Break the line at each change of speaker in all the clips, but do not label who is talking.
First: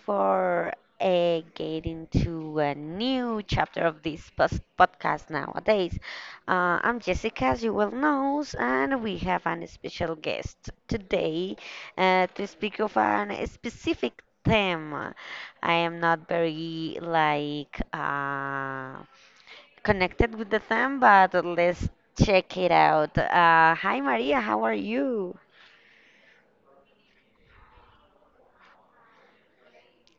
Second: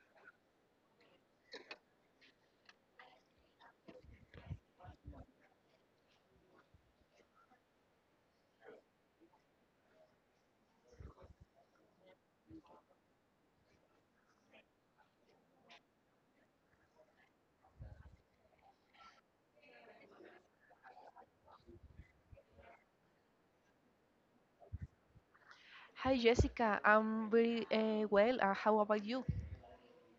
for getting to a new chapter of this podcast nowadays. I'm Jessica, as you well know, and we have an special guest today to speak of a specific theme. I am not very like connected with the theme, but let's check it out. Hi Maria, how are you?
Hi Jessica, I'm very well. How about you?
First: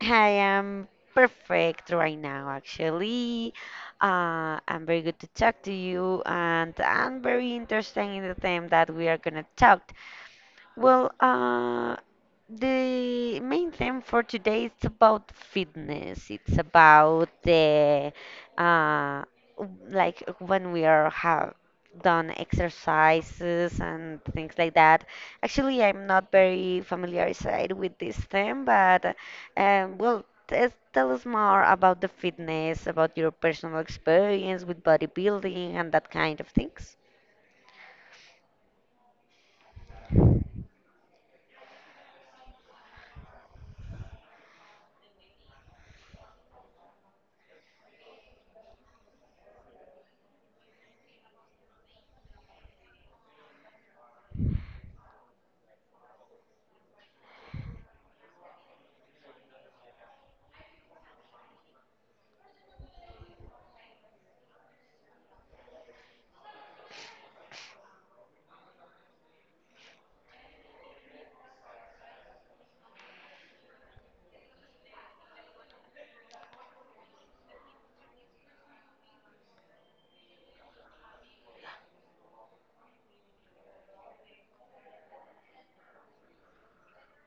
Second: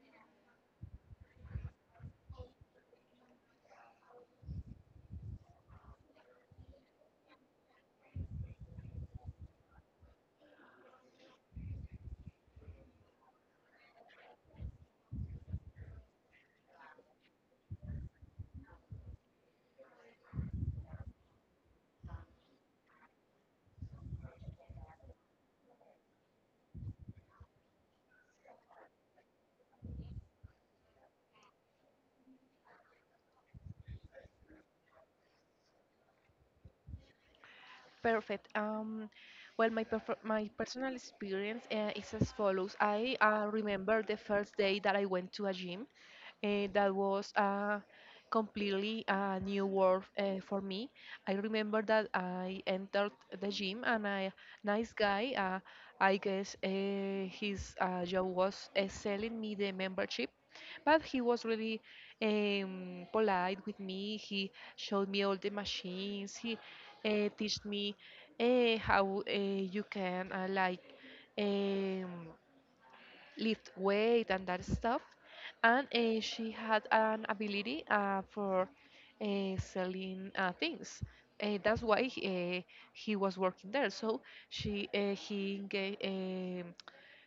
I am perfect right now, actually. I'm very good to talk to you, and I'm very interested in the theme that we are gonna talk. Well, the main theme for today is about fitness. It's about the uh, like when we are have done exercises and things like that. Actually, I'm not very familiarized with this theme, but well, tell us more about the fitness, about your personal experience with bodybuilding and that kind of things.
Perfect. Well, my personal experience is as follows. I remember the first day that I went to a gym. That was a completely a new world for me. I remember that I entered the gym and a nice guy, I guess his job was selling me the membership, but he was really polite with me. He showed me all the machines. He taught me how you can Um, lift weight and that stuff. And she had an ability for selling things. That's why he was working there. So she he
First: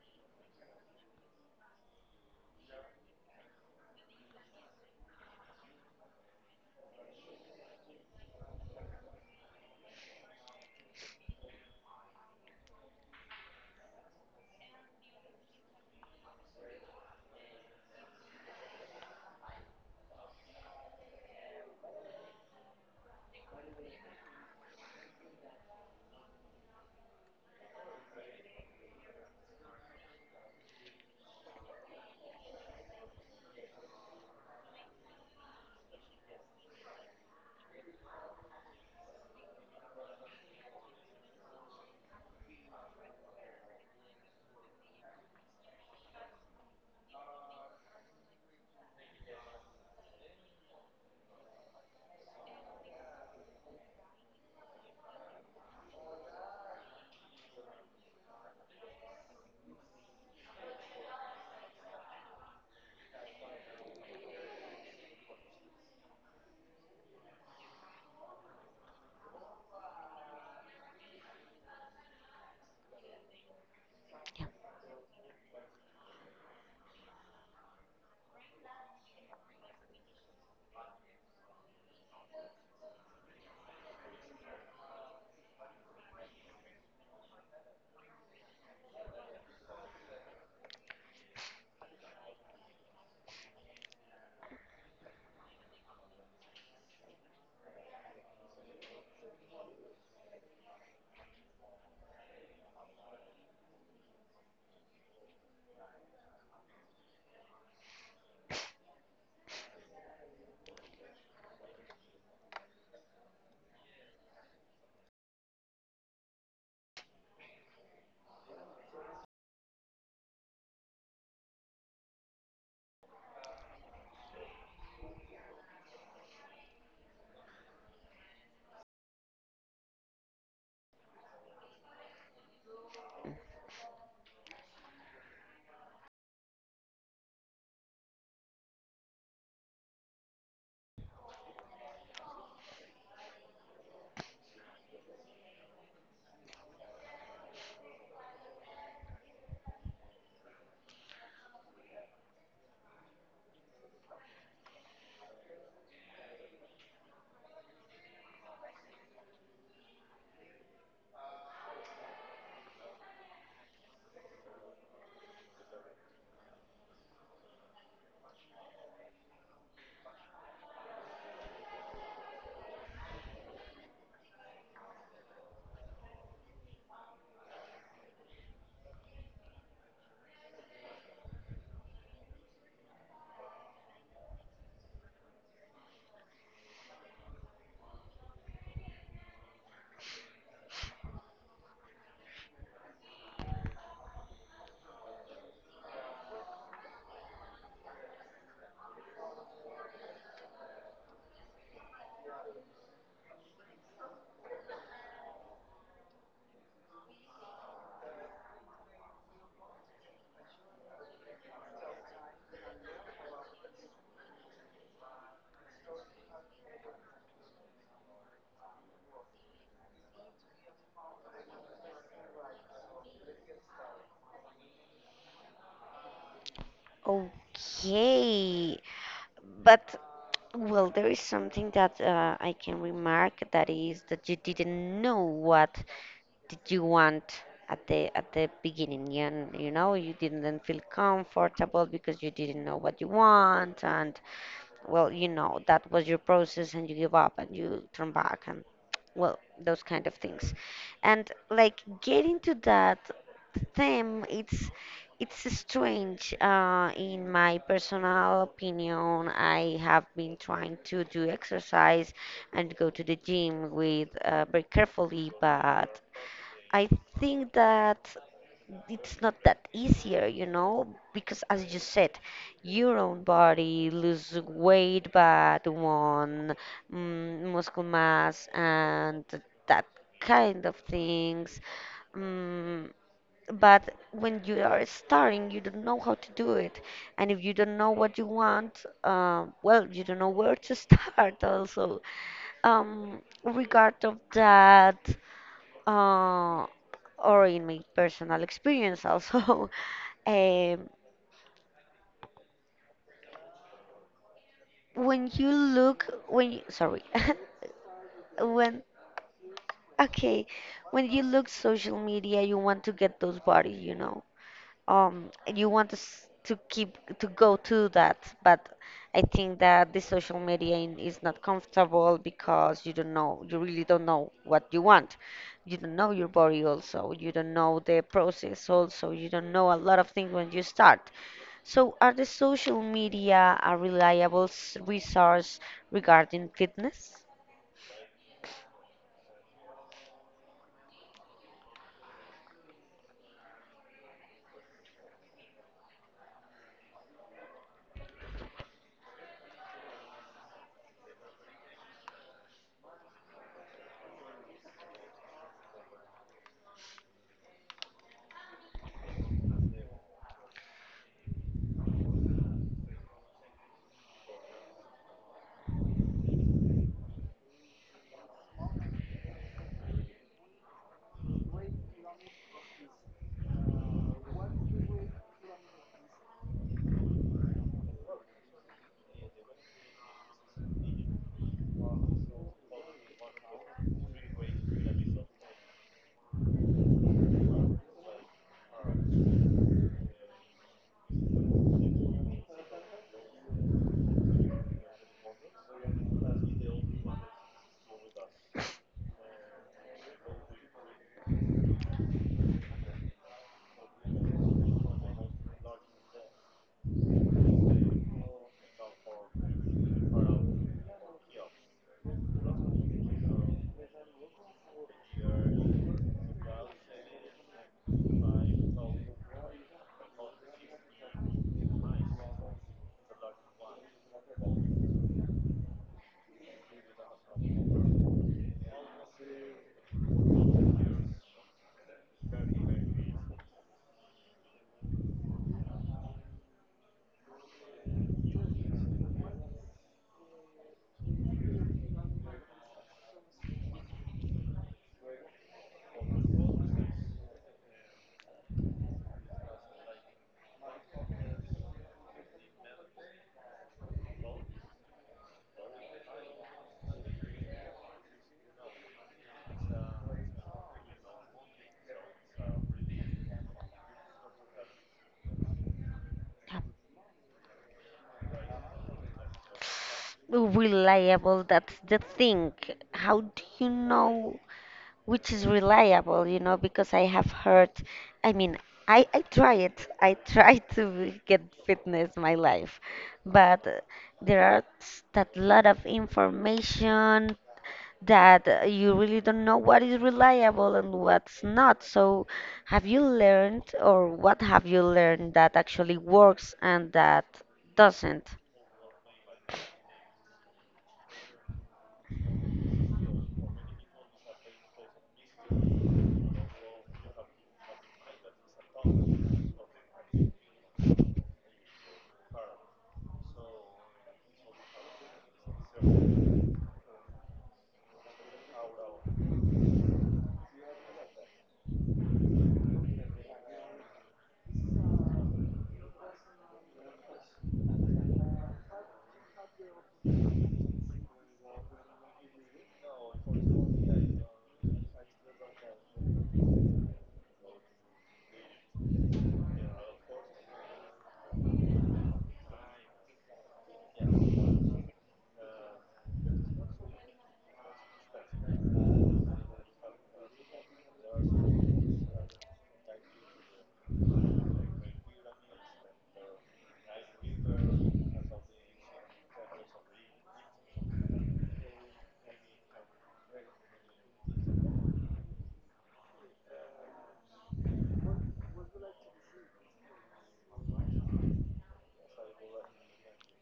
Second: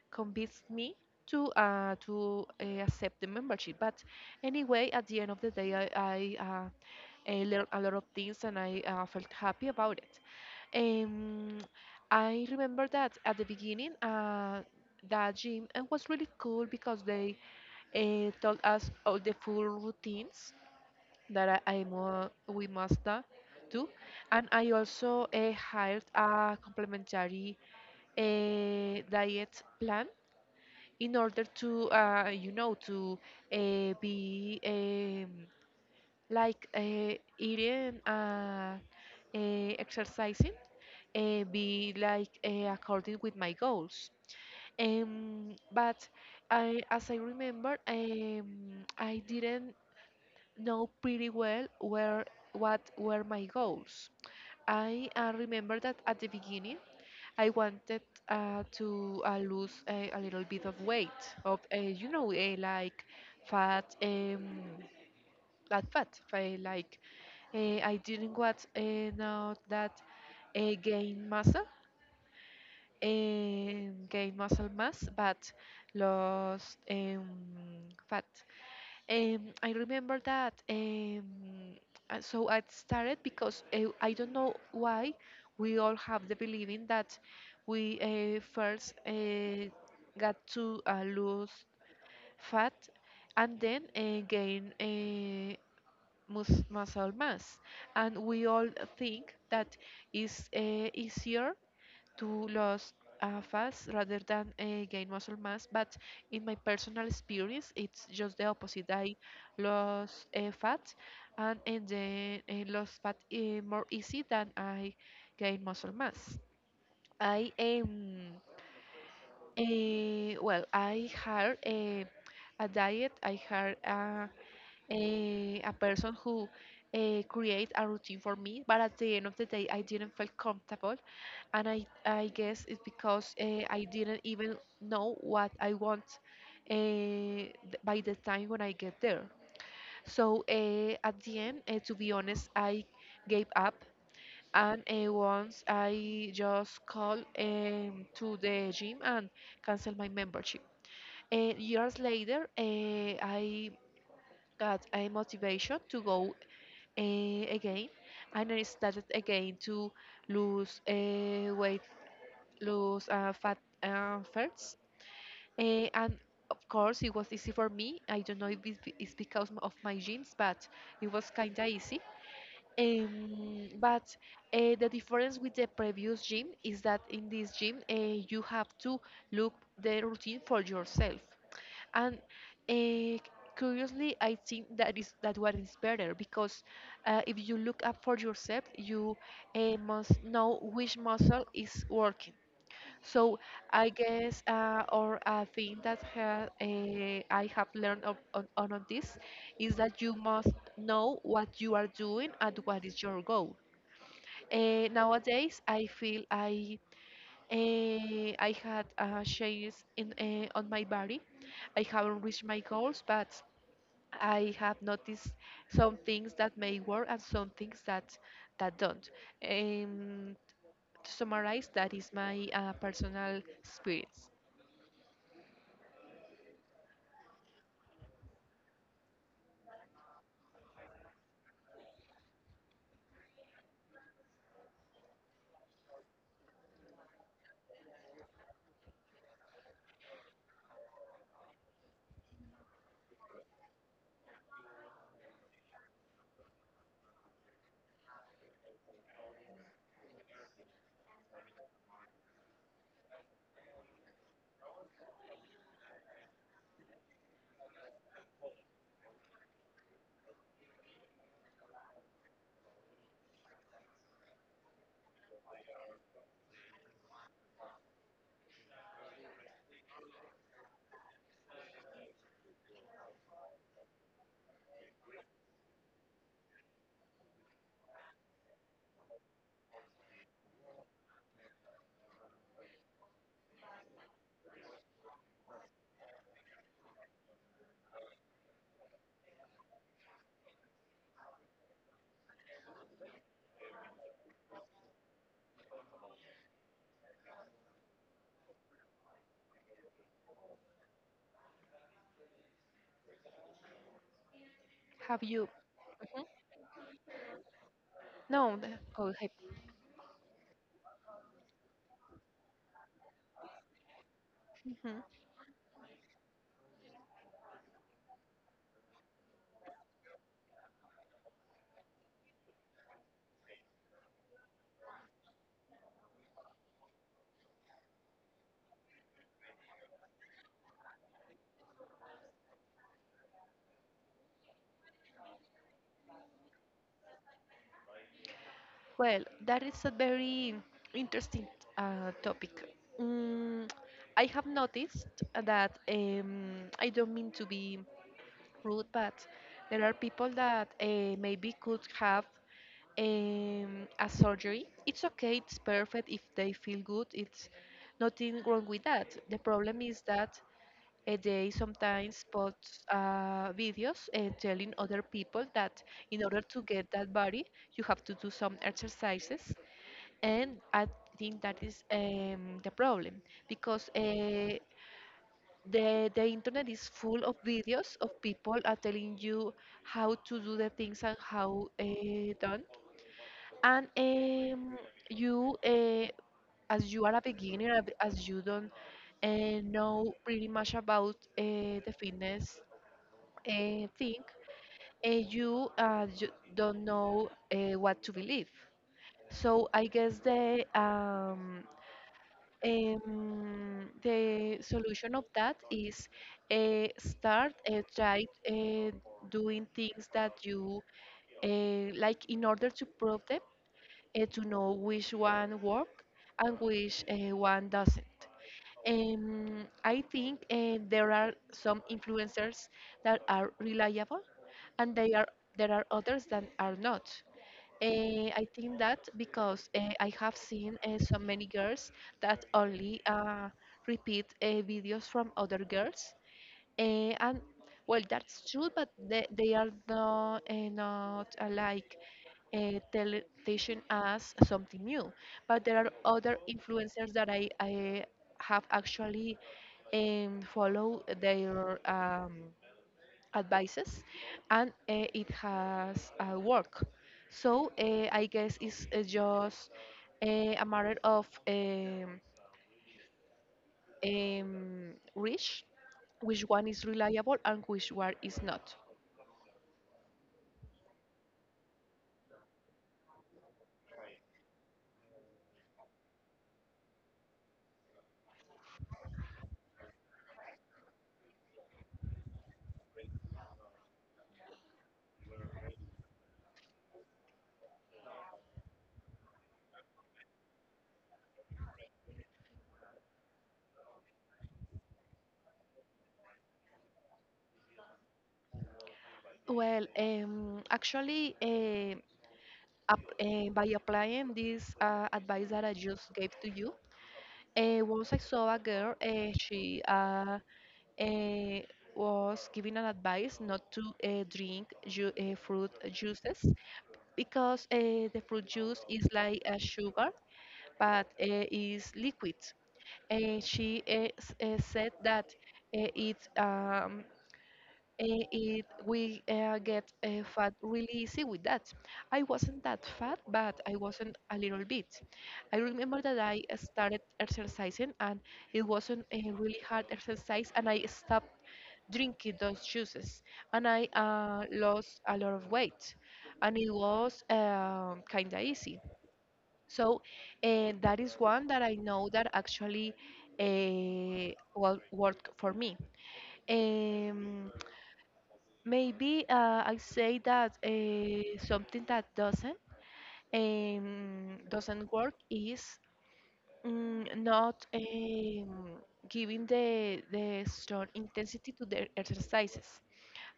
convinced me to accept the membership. But anyway, at the end of the day, I learned a lot of things and I felt happy about it. Um, I remember that at the beginning, that gym was really cool because they told us all the full routines that we do, and I also hired a complementary diet plan in order to, to be like eating, exercising be like according with my goals. But I, as I remember, I didn't know pretty well where what were my goals. I remember that at the beginning I wanted to lose a little bit of weight, of like fat, not fat, like uh, I didn't want not that uh, gain muscle gain muscle mass but lost fat. I remember that. So I started because I don't know why we all have the believing that we first got to lose fat and then gain muscle mass. And we all think that is easier to lose fast rather than gain muscle mass. But in my personal experience, it's just the opposite. I lost fat and then lost fat more easy than I gain muscle mass. I Well, I had a diet. I had a person who create a routine for me, but at the end of the day, I didn't feel comfortable and I guess it's because I didn't even know what I want uh, th- by the time when I get there. So at the end, to be honest, I gave up. And once I just called to the gym and canceled my membership. And years later, I got a motivation to go again, and I started again to lose weight lose fat first. And of course, it was easy for me. I don't know if it's because of my genes, but it was kind of easy. But the difference with the previous gym is that in this gym, you have to look the routine for yourself. And uh, curiously, I think that is that one is better because if you look up for yourself, you must know which muscle is working. So I guess, or a thing that ha I have learned on of this is that you must know what you are doing and what is your goal. Nowadays, I feel I had changes in on my body. I haven't reached my goals, but I have noticed some things that may work and some things that that don't. Um, to summarize, that is my personal experience.
Okay, but well, there is something that I can remark, that is that you didn't know what did you want at the beginning. And you didn't feel comfortable because you didn't know what you want, and well, that was your process, and you give up and you turn back, well, those kind of things. And like getting to that theme, it's strange. In my personal opinion, I have been trying to do exercise and go to the gym with very carefully, but I think that it's not that easier, because as you said, your own body lose weight, but one muscle mass and that kind of things. Mm, but when you are starting, you don't know how to do it, and if you don't know what you want, well, you don't know where to start also. Regard of that, uh, or in my personal experience also. Um,
Have
when you
you?
look,
Mhm.
when you, sorry,
No.
when
Oh, hey.
okay, when you look social media, you want to get those bodies.
Mhm.
And you want to to keep to go to that, but I think that the social media is not comfortable because you really don't know what you want. You don't know your body also. You don't know the process also. You don't know a lot of things when you start. So, are the social media a reliable resource regarding fitness?
Well, that is a very interesting topic. Mm, I have noticed that, I don't mean to be rude, but there are people that maybe could have a surgery. It's okay. It's perfect if they feel good. It's nothing wrong with that. The problem is that they sometimes post videos telling other people that in order to get that body, you have to do some exercises. And I think that is the problem because the internet is full of videos of people are telling you how to do the things and how done. And you, uh, as you are a beginner, as you don't know pretty much about the fitness think you don't know what to believe. So I guess the solution of that is start try doing things that you like in order to prove them to know which one work and which one doesn't. I think there are some influencers that are reliable, and they are there are others that are not. I think that because I have seen so many girls that only repeat videos from other girls. And well, that's true, but they are not like tele teaching us something new. But there are other influencers that I have actually follow their advices, and it has worked. So I guess it's just uh, a matter of reach, which
Yeah.
one is reliable and which one is not.
Reliable, that's the thing. How do you know which is reliable? Because I have heard, I mean, I try it. I try to get fitness my life, but there are that lot of information, that you really don't know what is reliable and what's not. So, have you learned, or what have you learned that actually works and that doesn't?
Well, actually, by applying this advice that I just gave to you, once I saw a girl, she uh, was giving an advice not to drink ju fruit juices because the fruit juice is like a sugar but is liquid. And she said that it eh, it we get fat really easy with that. I wasn't that fat, but I wasn't a little bit. I remember that I started exercising, and it wasn't a really hard exercise, and I stopped drinking those juices, and I lost a lot of weight, and it was kind of easy. So that is one that I know that actually well worked for me. Um, Maybe I say that something that doesn't work is, not giving the strong intensity to the exercises.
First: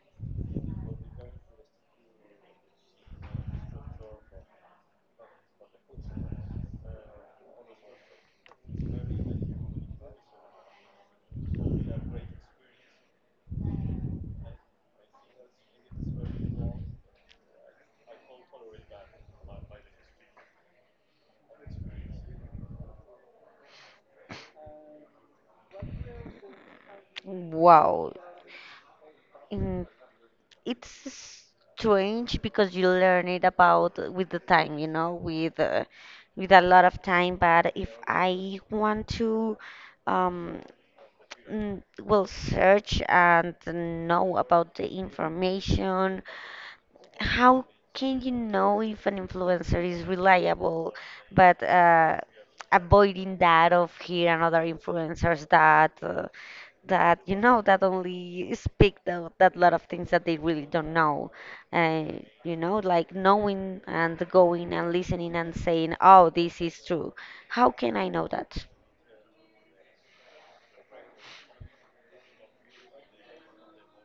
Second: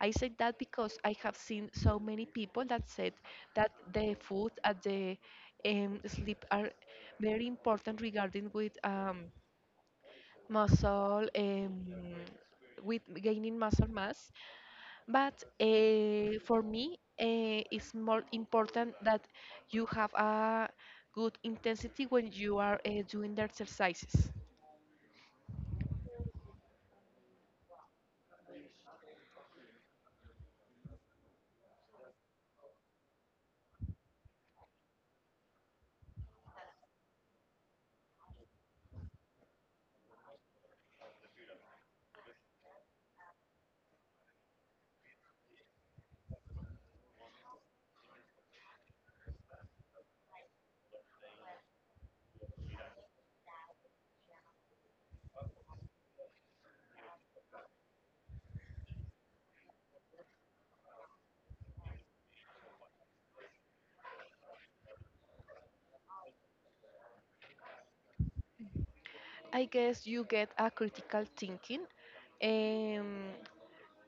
I say that because I have seen so many people that said that the food and the sleep are very important regarding with muscle, um, with gaining muscle mass. But for me, it's more important that you have a good intensity when you are doing the exercises.
Wow. Mm, it's strange because you learn it about with the time, with a lot of time. But if I want to, um, well, search and know about the information, how can you know if an influencer is reliable, but avoiding that of here and other influencers that that you know that only speak the, that lot of things that they really don't know. uh, like knowing and going and listening and saying, oh, this is true, how can I know that?
I guess you get a critical thinking. Um,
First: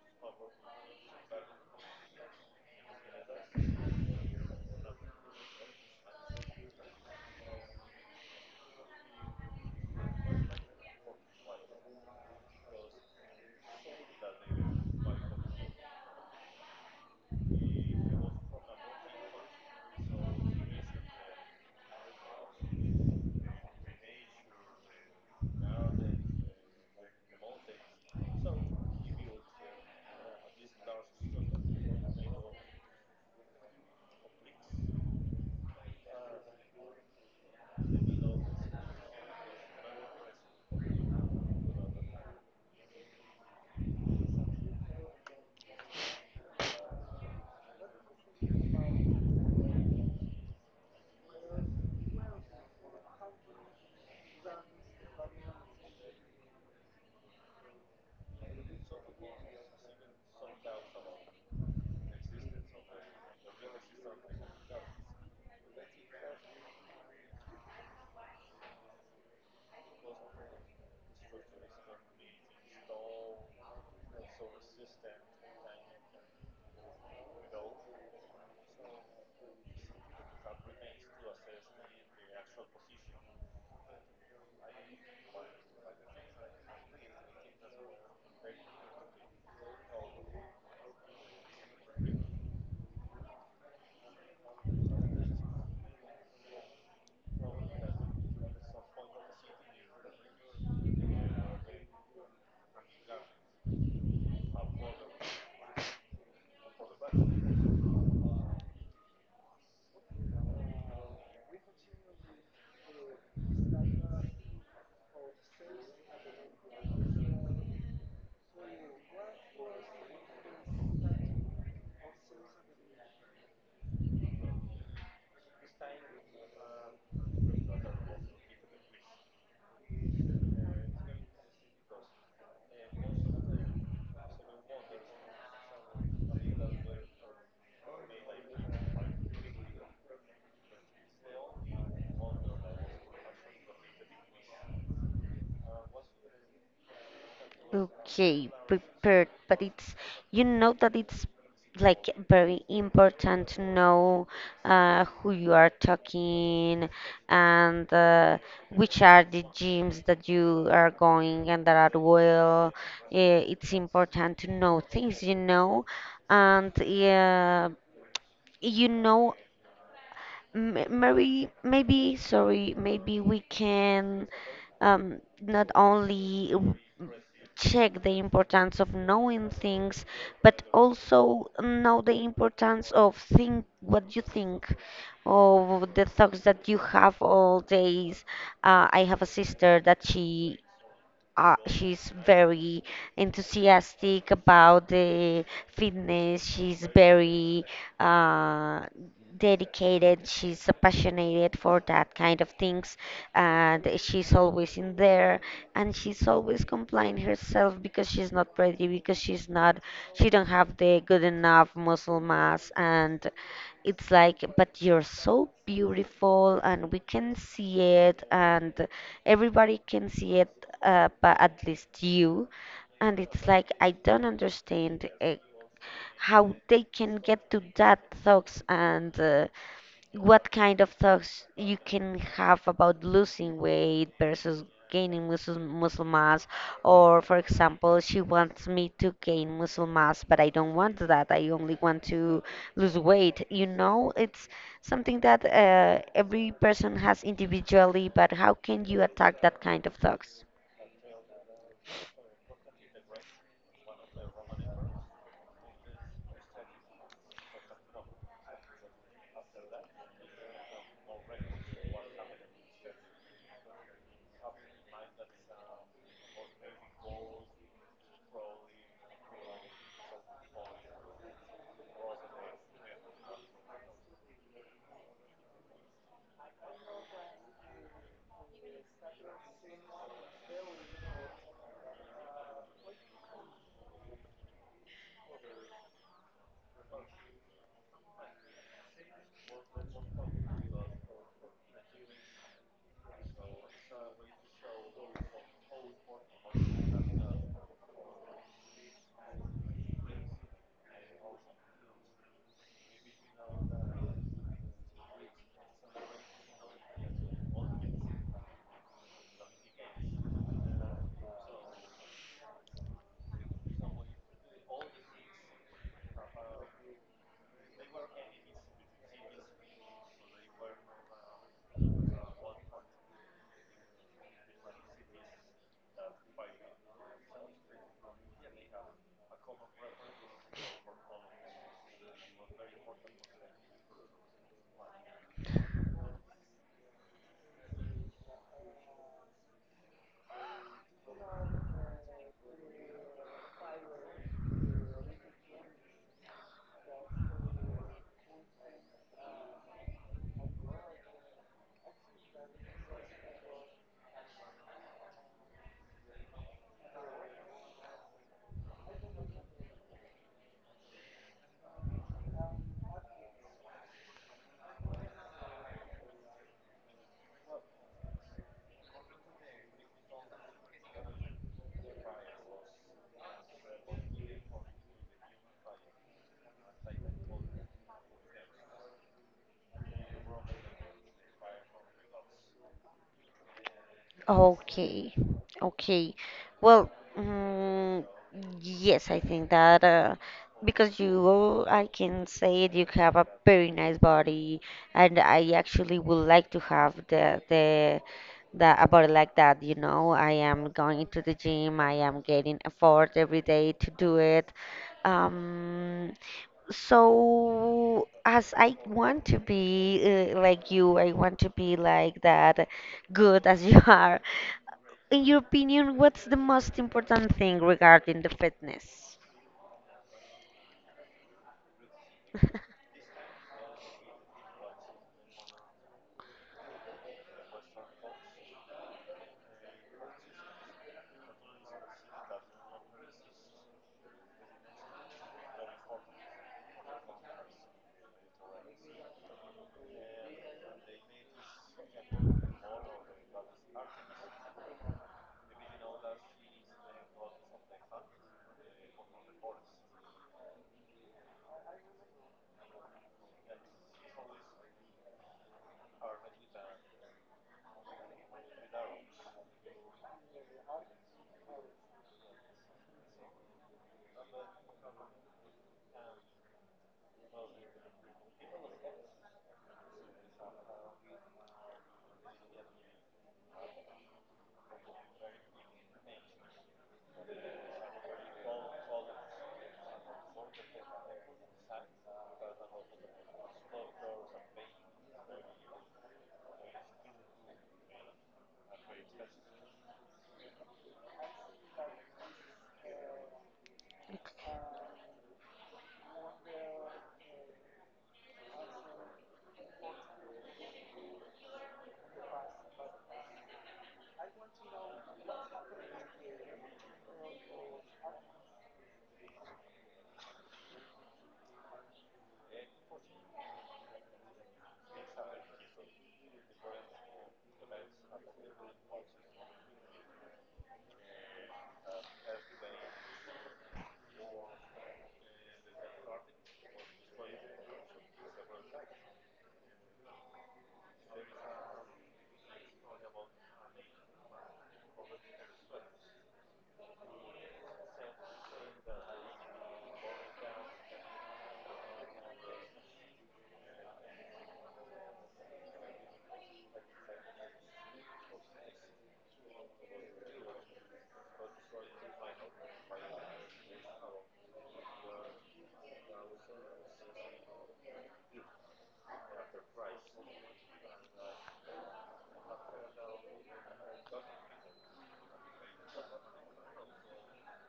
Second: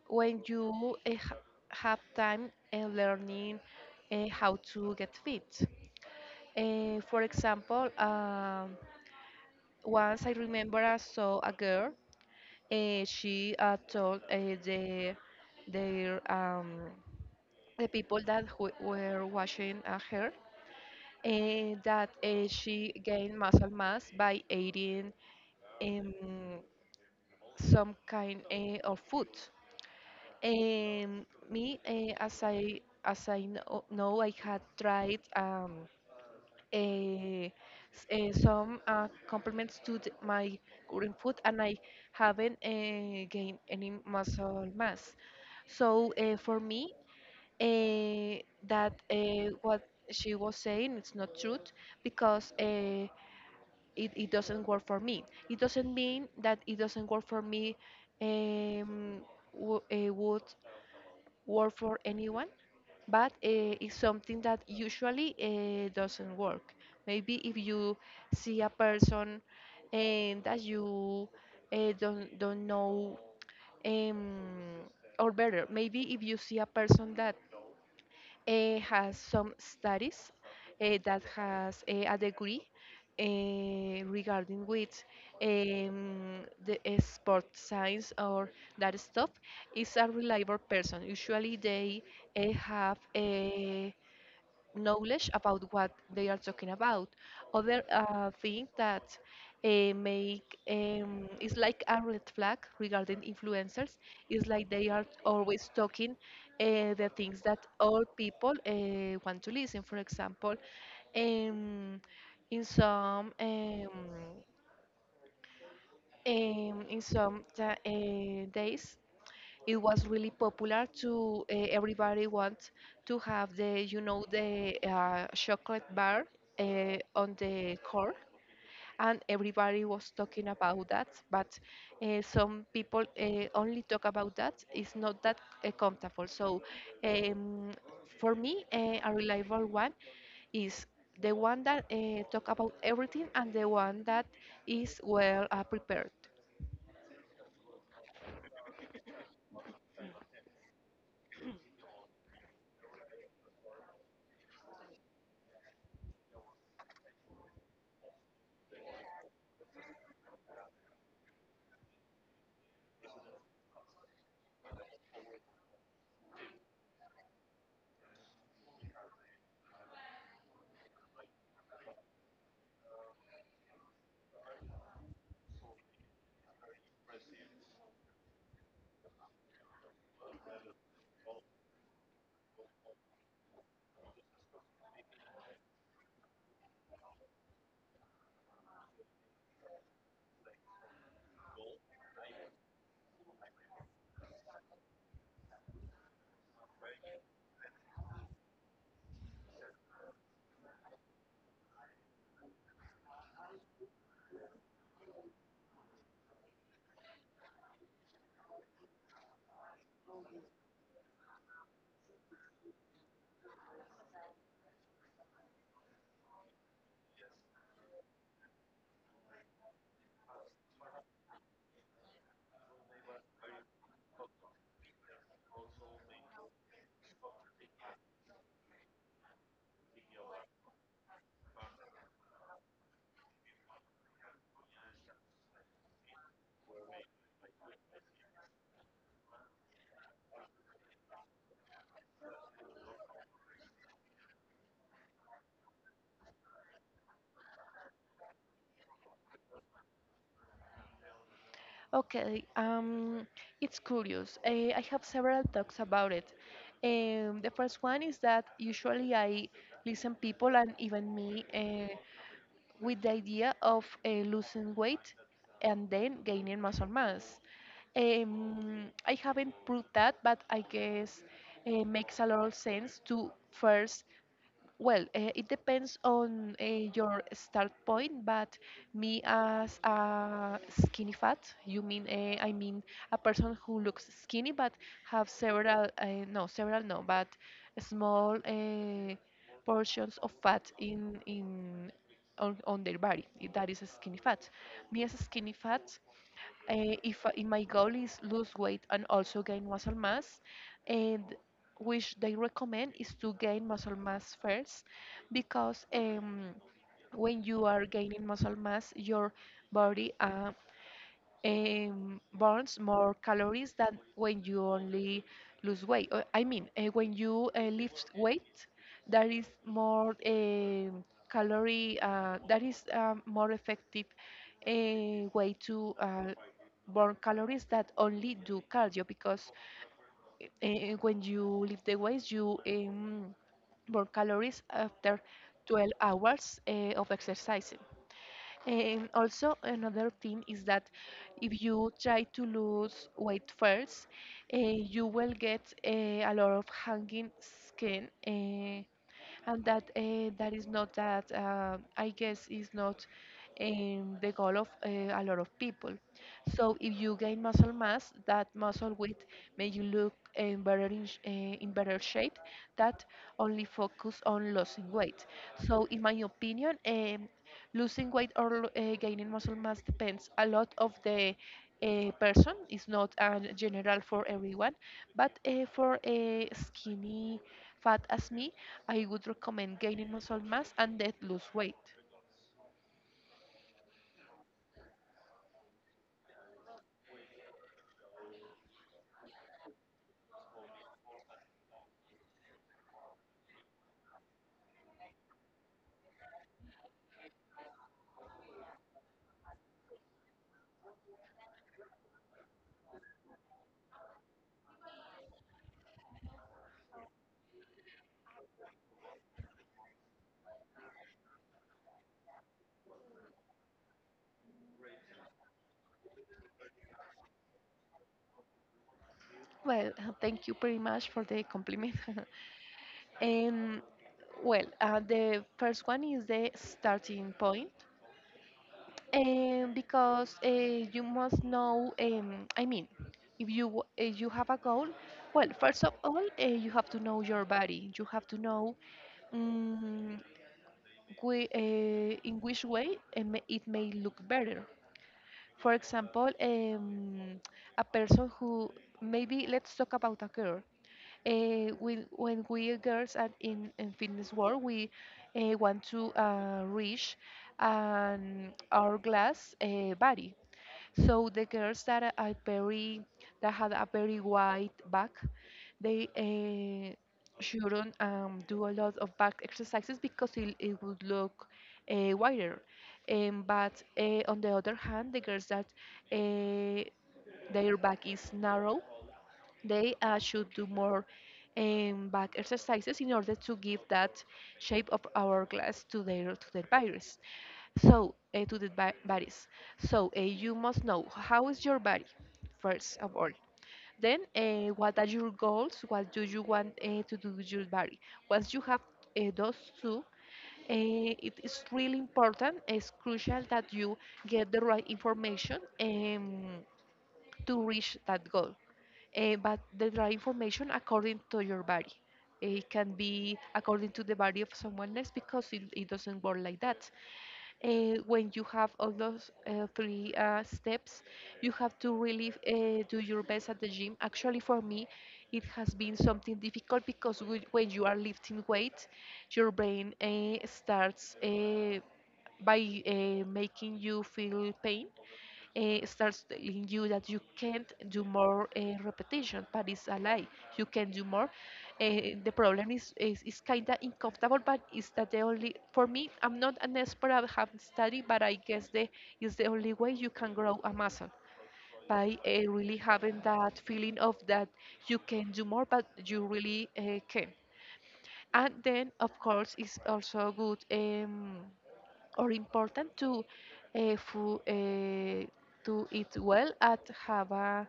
when you have time and learning how to get fit. For example, once I remember I saw a girl. Eh, she told their um, the people that who were watching her that she gained muscle mass by eating um, some kind of food. Um, as I know, I had tried eh, some compliments to my current food, and I haven't gained any muscle mass. So for me, uh, that what she was saying it's not truth because it doesn't work for me. It doesn't mean that it doesn't work for me. Um, w- uh, Work for anyone, but it's something that usually doesn't work. Maybe if you see a person and that you don't know, um, or better, maybe if you see a person that has some studies that has a degree regarding with um, the sport science or that stuff is a reliable person. Usually they have knowledge about what they are talking about. Other thing that make is like a red flag regarding influencers is like they are always talking the things that all people want to listen. For example, um, in some um, in some days it was really popular to, everybody wants to have the, you know, the chocolate bar on the core, and everybody was talking about that. But some people only talk about that. It's not that comfortable. So um, for me, a reliable one is the one that talk about everything and the one that is well prepared.
Okay, prepared, but it's that it's like very important to know who you are talking, and which are the gyms that you are going and that are well. It's important to know things, and yeah, you know, m- maybe maybe sorry, maybe we can not only check the importance of knowing things, but also know the importance of think what you think, of the thoughts that you have all days. I have a sister that she's very enthusiastic about the fitness. She's very uh, dedicated. She's passionate for that kind of things, and she's always in there. And she's always complying herself because she's not pretty, because she don't have the good enough muscle mass. And it's like, but you're so beautiful and we can see it, and everybody can see it, but at least you. And it's like, I don't understand how they can get to that thoughts, and what kind of thoughts you can have about losing weight versus gaining muscle mass. Or for example, she wants me to gain muscle mass, but I don't want that. I only want to lose weight. It's something that every person has individually, but how can you attack that kind of thoughts?
Okay, it's curious. I have several talks about it. The first one is that usually I listen people and even me with the idea of losing weight and then gaining muscle mass. I haven't proved that, but I guess it makes a lot of sense to first it depends on your start point, but me as a skinny fat, you mean I mean a person who looks skinny but have several no several no but small portions of fat in, on their body. That is a skinny fat. Me as a skinny fat, if my goal is lose weight and also gain muscle mass and which they recommend is to gain muscle mass first because when you are gaining muscle mass your body burns more calories than when you only lose weight. When you lift weight, that is more calorie. That is more effective uh, way to burn calories that only do cardio because uh, when you lift the weights, you burn calories after 12 hours of exercising. And also, another thing is that if you try to lose weight first, you will get a lot of hanging skin, and that is not that I guess is not the goal of a lot of people. So if you gain muscle mass, that muscle weight make you look in better in better shape. That only focus on losing weight. So in my opinion, losing weight or gaining muscle mass depends a lot of the a person. It's not general for everyone but for a skinny fat as me, I would recommend gaining muscle mass and then lose weight.
Okay, okay. Well, mm, yes, I think that because you, I can say it, you have a very nice body, and I actually would like to have the a body like that. I am going to the gym. I am getting effort every day to do it. Um, so as I want to be like you, I want to be like that. Good as you are. In your opinion, what's the most important thing regarding the fitness?
Well, thank you pretty much for the compliment. and the first one is the starting point, and because you must know. I mean, if you have a goal, well, first of all, you have to know your body. You have to know um, we, uh, in which way it may look better. For example, a person who maybe, let's talk about a girl. When we girls are in fitness world, we want to reach an hourglass body. So the girls that are very that had a very wide back, they shouldn't do a lot of back exercises because it would look wider. But on the other hand, the girls that uh, their back is narrow, they should do more back exercises in order to give that shape of hourglass to their bodies. So, uh, to the ba- bodies. So, you must know how is your body, first of all. Then, what are your goals? What do you want to do with your body? Once you have those two, uh, it is really important. It's crucial that you get the right information to reach that goal. But the right information according to your body. It can be according to the body of someone else because it doesn't work like that. When you have all those three steps, you have to really do your best at the gym. Actually, for me, it has been something difficult because when you are lifting weight, your brain starts by making you feel pain, starts telling you that you can't do more repetition, but it's a lie. You can do more. The problem is is kind of uncomfortable, but it's that the only for me. I'm not an expert. I haven't studied, but I guess the is the only way you can grow a muscle by really having that feeling of that you can do more, but you really can. And then, of course, it's also good. Or important to uh, fu- uh, to eat well and have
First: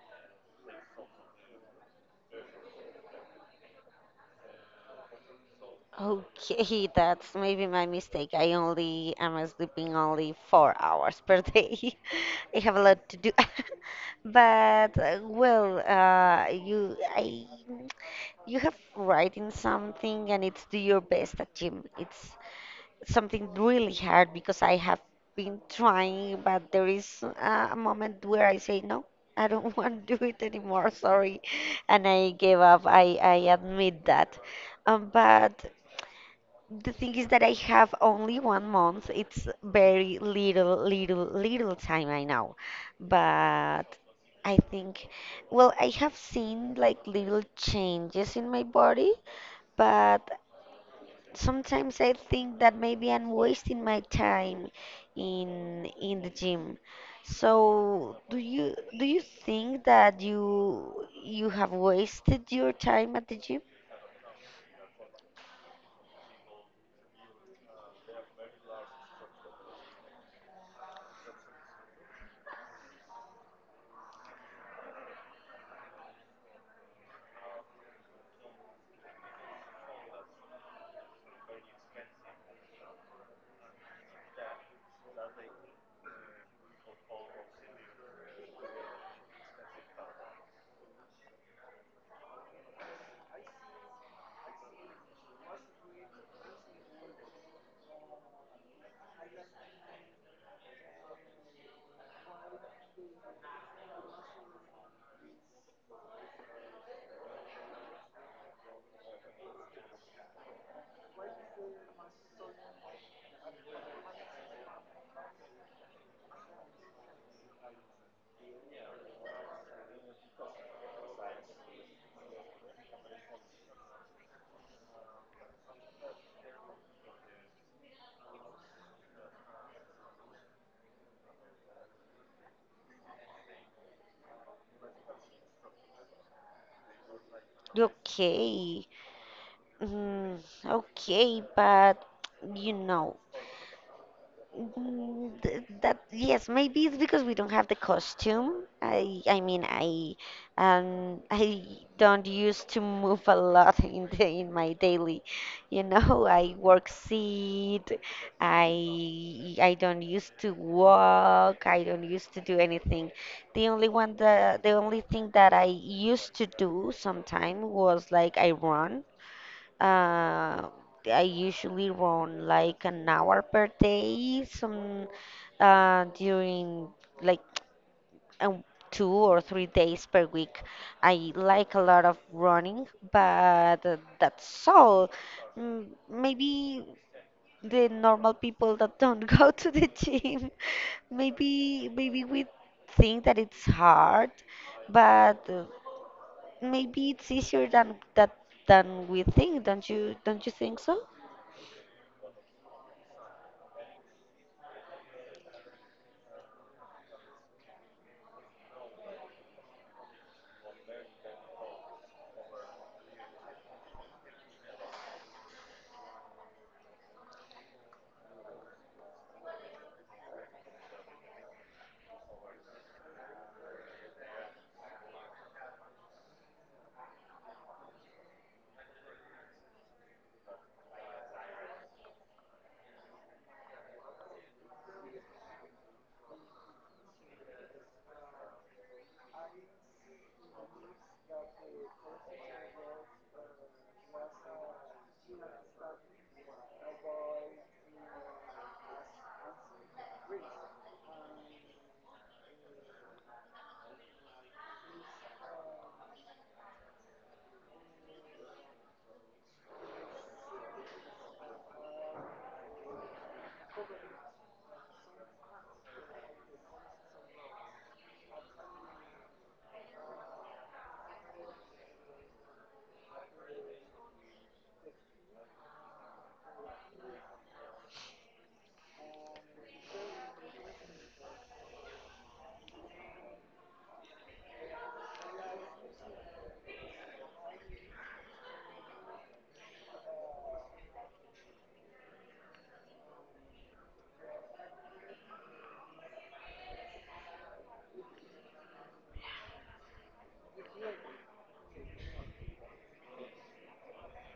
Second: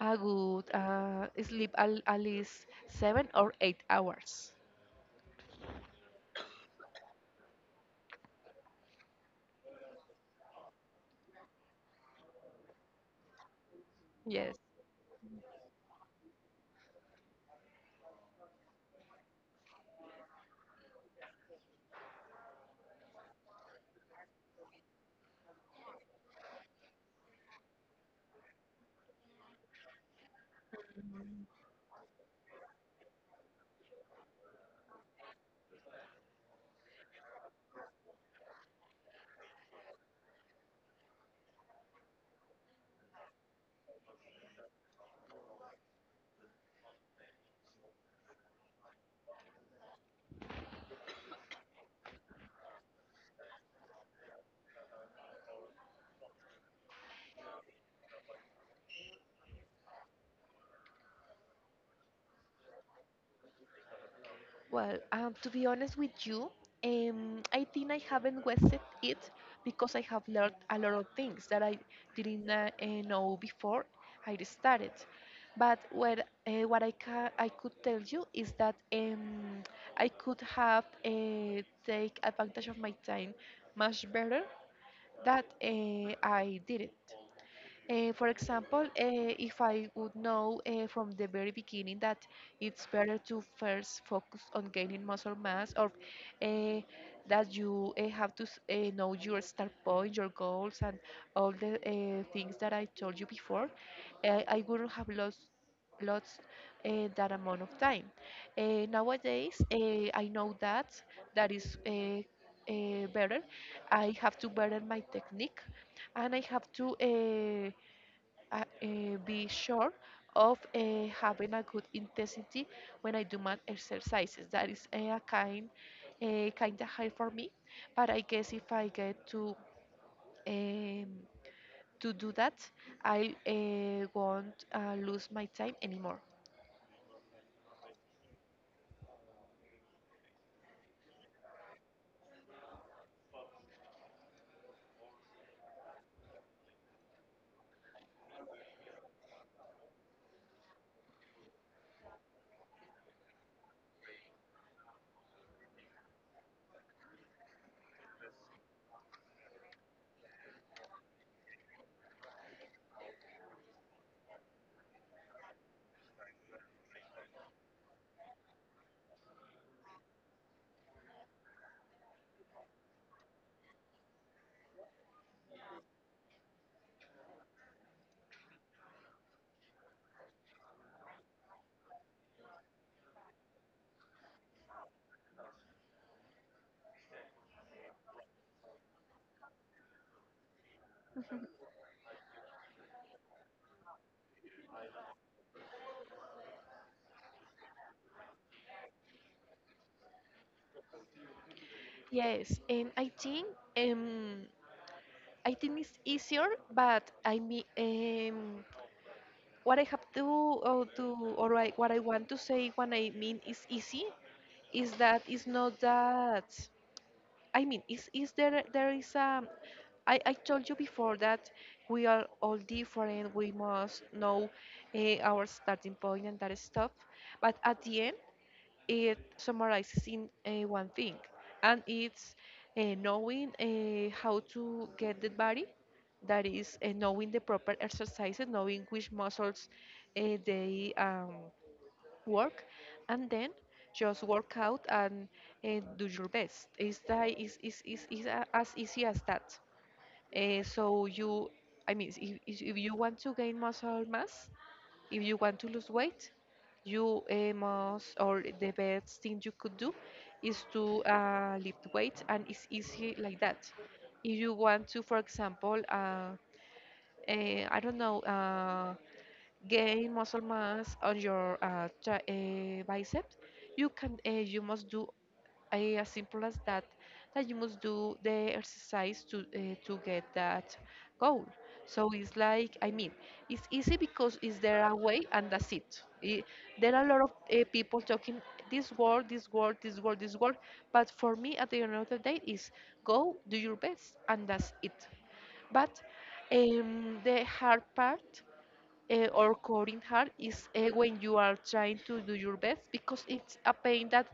a good sleep at least 7 or 8 hours.
Okay, that's maybe my mistake. I only am sleeping only 4 hours per day. I have a lot to do.
Oh,
But well, you have writing something, and it's do your best at gym. It's something really hard because I have been trying, but there is a moment where I say, no, I don't want to do it anymore, sorry. And I gave up. I admit that. But the thing is that I have only 1 month. It's very little, little, little time I know. But I think, well, I have seen like little changes in my body, but sometimes I think that maybe I'm wasting my time in the gym. So do you think that you have wasted your time at the gym?
well, to be honest with you, I think I haven't wasted it because I have learned a lot of things that I didn't know before I started. But what I could tell you is that I could have take advantage of my time much better that I did it. For example, if I would know from the very beginning that it's better to first focus on gaining muscle mass, or uh, that you have to know your start point, your goals, and all the things that I told you before, I wouldn't have lost lots that amount of time. Nowadays, I know that that is better. I have to better my technique, and I have to. Be sure of having a good intensity when I do my exercises. That is a kind of high for me. But I guess if I get um, to do that, I won't lose my time anymore.
Okay. Mm, okay, but you know. Mm, That yes, maybe it's because we don't have the costume. I mean, I don't used to move a lot in the, in my daily. I work seat. I don't used to walk. I don't used to do anything. The only thing that I used to do sometime was like I run. Uh, I usually run like an hour per day, some during like um, 2 or 3 days per week. I like a lot of running, but that's all. Maybe the normal people that don't go to the gym, maybe we think that it's hard, but maybe it's easier than that than we think. Don't you think so?
Yes, and um, I think it's easier, but I mean, what I have to what I want to say when I mean is easy is that it's not that I mean, is there is I told you before that we are all different. We must know our starting point and that stuff. But at the end, it summarizes in one thing, and it's knowing how to get the body. That is knowing the proper exercises, knowing which muscles they work, and then just work out and do your best. It's, that, it's a- As easy as that. So you, I mean if you want to gain muscle mass, if you want to lose weight, you must, or the best thing you could do is to lift weight, and it's easy like that. If you want to, for example, I don't know, gain muscle mass on your biceps, you can you must do as simple as that, that you must do the exercise to get that goal. So it's like, I mean, it's easy because is there a way and that's it. There are a lot of people talking this word, this word, this word, this word, but for me at the end of the day is go do your best and that's it. But the hard part or coding hard is when you are trying to do your best because it's a pain that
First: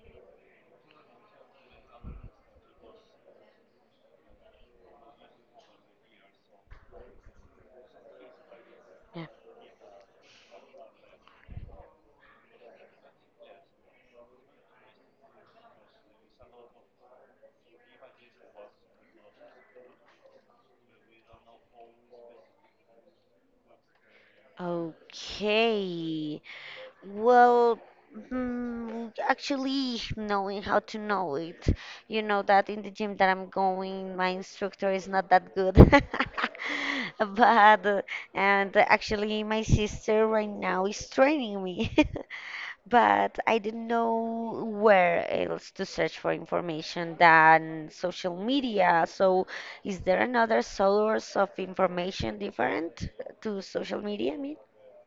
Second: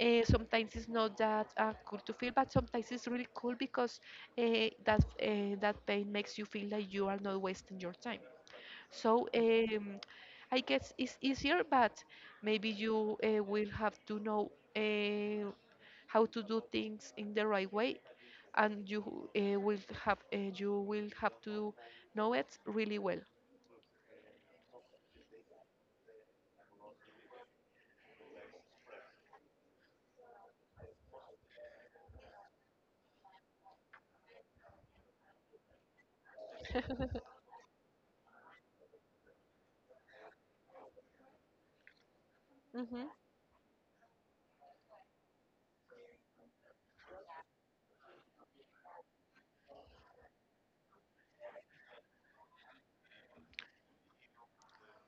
sometimes is not that cool to feel, but sometimes it's really cool because uh, that that pain makes you feel like you are not wasting your time. So I guess it's easier, but maybe you will have to know how to do things in the right way, and you will have you will have to know it really well.
Okay. Well, actually, knowing how to know it, you know that in the gym that I'm going, my instructor is not that good. But, and actually, my sister right now is training me.
Mhm.
But I didn't know where else to search for information than social media. So, is there another source of information different to social media? I mean?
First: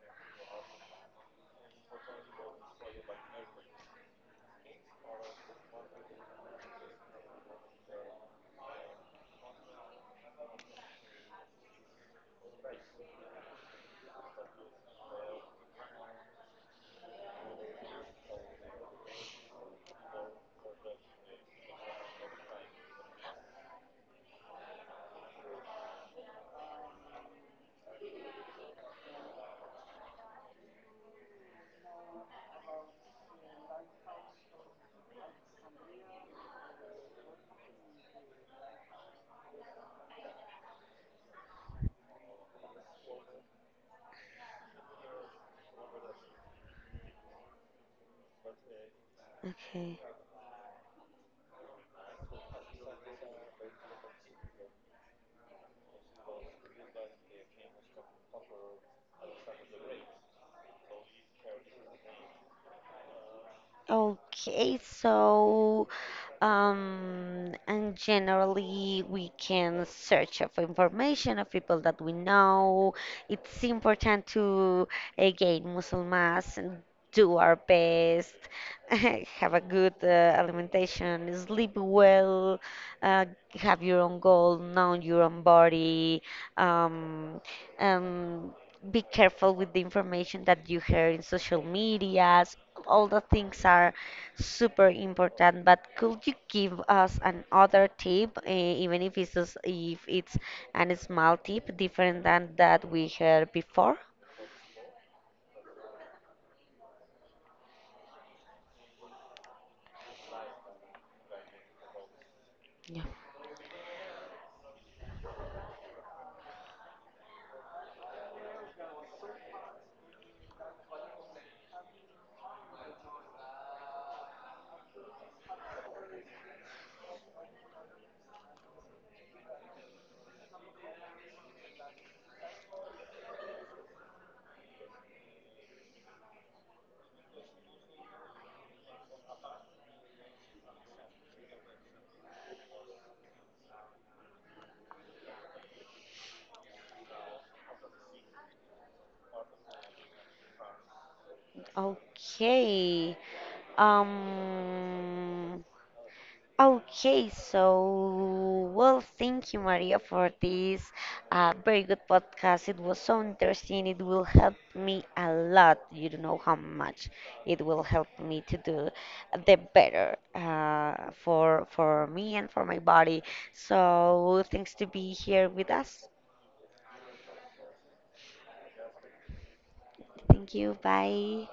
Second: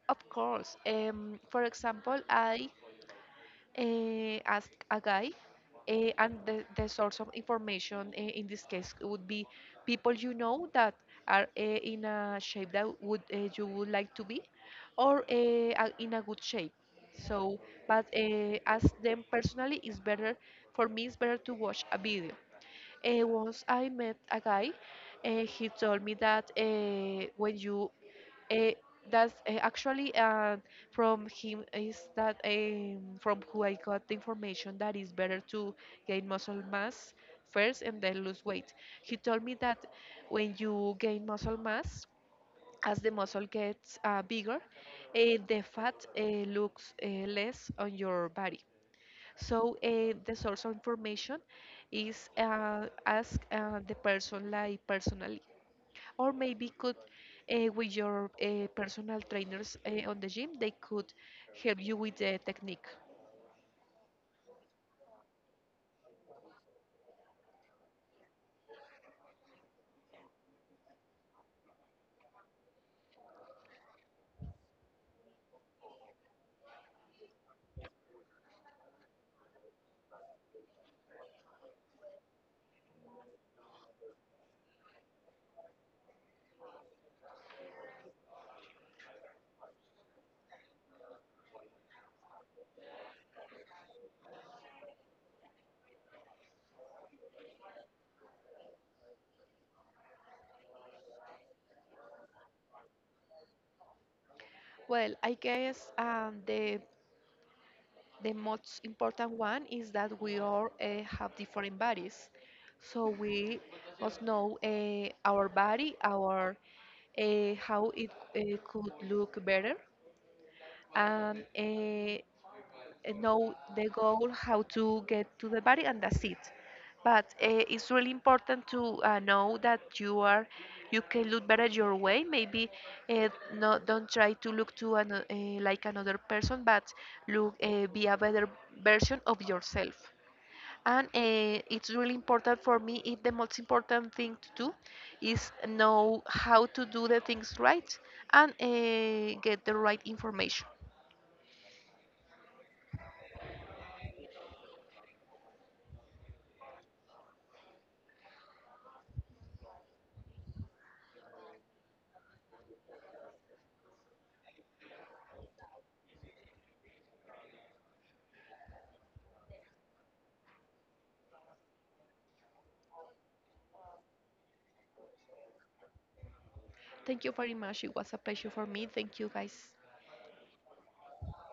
Of course. For example, I asked a guy, and the source of information in this case would be people you know that are in a shape that would you would like to be, or are in a good shape. So, but ask them personally is better. For me, it's better to watch a video. Once I met a guy, he told me that when you uh, that's actually from him is that from who I got the information that it's better to gain muscle mass first and then lose weight. He told me that when you gain muscle mass, as the muscle gets bigger, the fat looks less on your body. So
Okay.
the source of information is ask the person, like personally, or maybe could with your personal trainers on the gym they could help you with the technique.
Okay, so and generally we can search of information of people that we know. It's important to again Muslims and do our best, have a good alimentation, sleep well, uh, have your own goal, know your own body, um, um, be careful with the information that you hear in social medias. All the things are super important, but could you give us another tip, even if it's a small tip, different than that we heard before?
Well, I guess the most important one is that we all have different bodies,
Yeah.
so we must know our body, our how it could look better, and know the goal, how to get to the body, and that's it. But it's really important to know that you are, you can look better your way. Maybe uh, no, don't try to look to like another person, but look, be a better version of yourself. And it's really important for me. It the most important thing to do is know how to do the things right and get the right information.
Okay. Um, Okay, so well, thank you, Maria, for this very good podcast. It was so interesting. It will help me a lot. You don't know how much it will help me to do the better for me and for my body. So thanks to be here with us.
Thank you very much. It was a pleasure for me. Thank you, guys.
Thank you. Bye.